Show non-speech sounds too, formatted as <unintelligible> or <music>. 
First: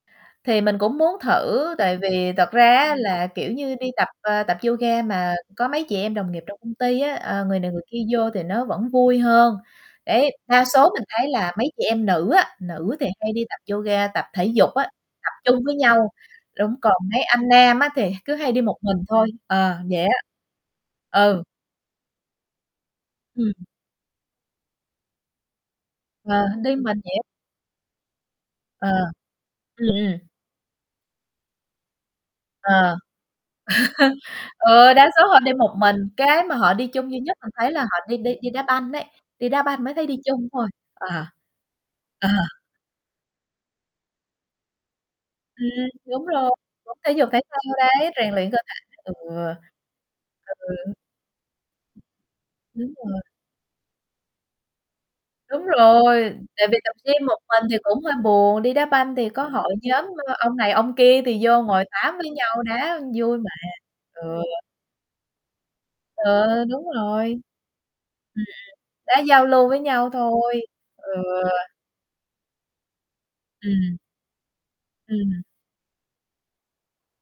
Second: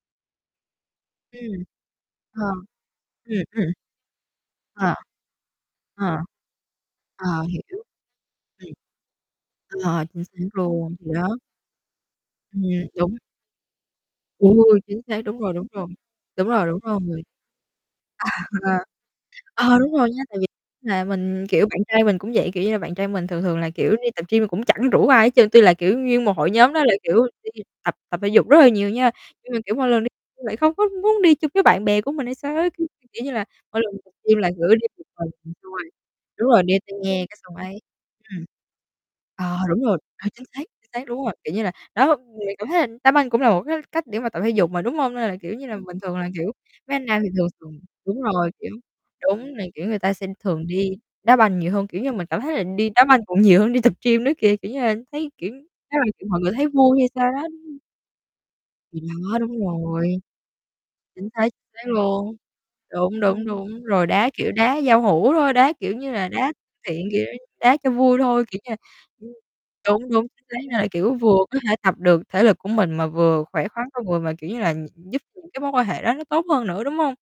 Thì mình cũng muốn Ừm, thử, tại vì ờ, thật ra á là, ừm, kiểu ừm. như, đi tập, ờ, tập Ờ, yoga mà có mấy chị em ờ, đồng nghiệp trong công ty á, ờ, ờ, người này người hiểu. kia vô thì nó Ừm, vẫn vui hơn. ờ, chính Đấy, xác đa số luôn, mình thì thấy đó. là mấy chị em nữ á, Ừm, nữ thì đúng. hay đi tập yoga, tập thể Trời dục ui, á, chính xác, tập đúng rồi, chung đúng với rồi, nhau, đúng rồi, đúng, đúng còn mấy rồi. anh nam á thì cứ À, hay đi một ờ. mình thôi, ờ, Ờ, đúng vậy rồi á. nha, tại vì là Ừ. mình, kiểu, bạn trai mình cũng vậy, kiểu như là, bạn trai mình thường Ừm. thường là, kiểu, đi tập gym cũng chẳng rủ ai hết trơn. Tuy là, kiểu, nguyên một Ờ, hội nhóm đi đó là, mình vậy. kiểu, đi tập tập thể dục rất là nhiều Ờ, nha, nhưng mà, kiểu, ừm, mỗi lần đi ừm. gym lại không có muốn đi chung với bạn bè của mình hay sao Ờ, ấy, <laughs> <unintelligible> kiểu như là, mỗi lần tập gym là, kiểu, đi ừ, một đa số họ đi mình xong một rồi mình, cái đúng mà rồi, họ đeo đi tai chung duy nghe nhất cái mình xong thấy ấy là họ đi đi ừm, đi đá banh ấy, đi ờ, đá đúng banh mới rồi, thấy đi ờ, chính chung xác, thôi, chính xác, ờ, đúng rồi, kiểu như là, đó, ờ. mình cảm thấy là đá banh cũng là một cái cách để mà tập thể dục mà, đúng hông? Nên là, kiểu như là, Ừm, bình thường đúng là, rồi, kiểu, mấy cũng anh thể nam dục thì thể thường thao thường đấy, đúng rèn luyện rồi, cơ kiểu, thể, ừ. đúng là, kiểu, người ta sẽ thường đi Ừ. đá banh nhiều hơn, kiểu như, mình cảm thấy là đi Đúng đá rồi. banh còn nhiều hơn đi tập gym nữa kìa, kiểu như là, thấy, kiểu, Đúng <unintelligible> rồi, mọi người thấy tại vì tập vui hay gym sao một đó mình thì <unintelligible> cũng hơi buồn, đi đá Thì banh thì đó, có đúng hội nhóm, rồi. ơ, ông này ông kia Chính thì xác, vô chính ngồi xác tám với luôn. nhau, đá Đúng, vui đúng, mà. đúng. Rồi, đá, Ừ. kiểu, đá giao hữu thôi, đá, kiểu như là, đá Ừ, đúng <unintelligible> thiện, kiểu, rồi. <unintelligible> đá cho vui Ừ, ừm. thôi, kiểu như là Đá ưm, giao lưu với đúng, nhau đúng, chính thôi, xác. Là, kiểu, ừ. vừa có thể tập được thể lực của mình mà vừa khỏe khoắn Ừm. con người mà, kiểu như là, gi giúp Ừm. những cái mối quan hệ đó nó tốt hơn nữa, đúng hông?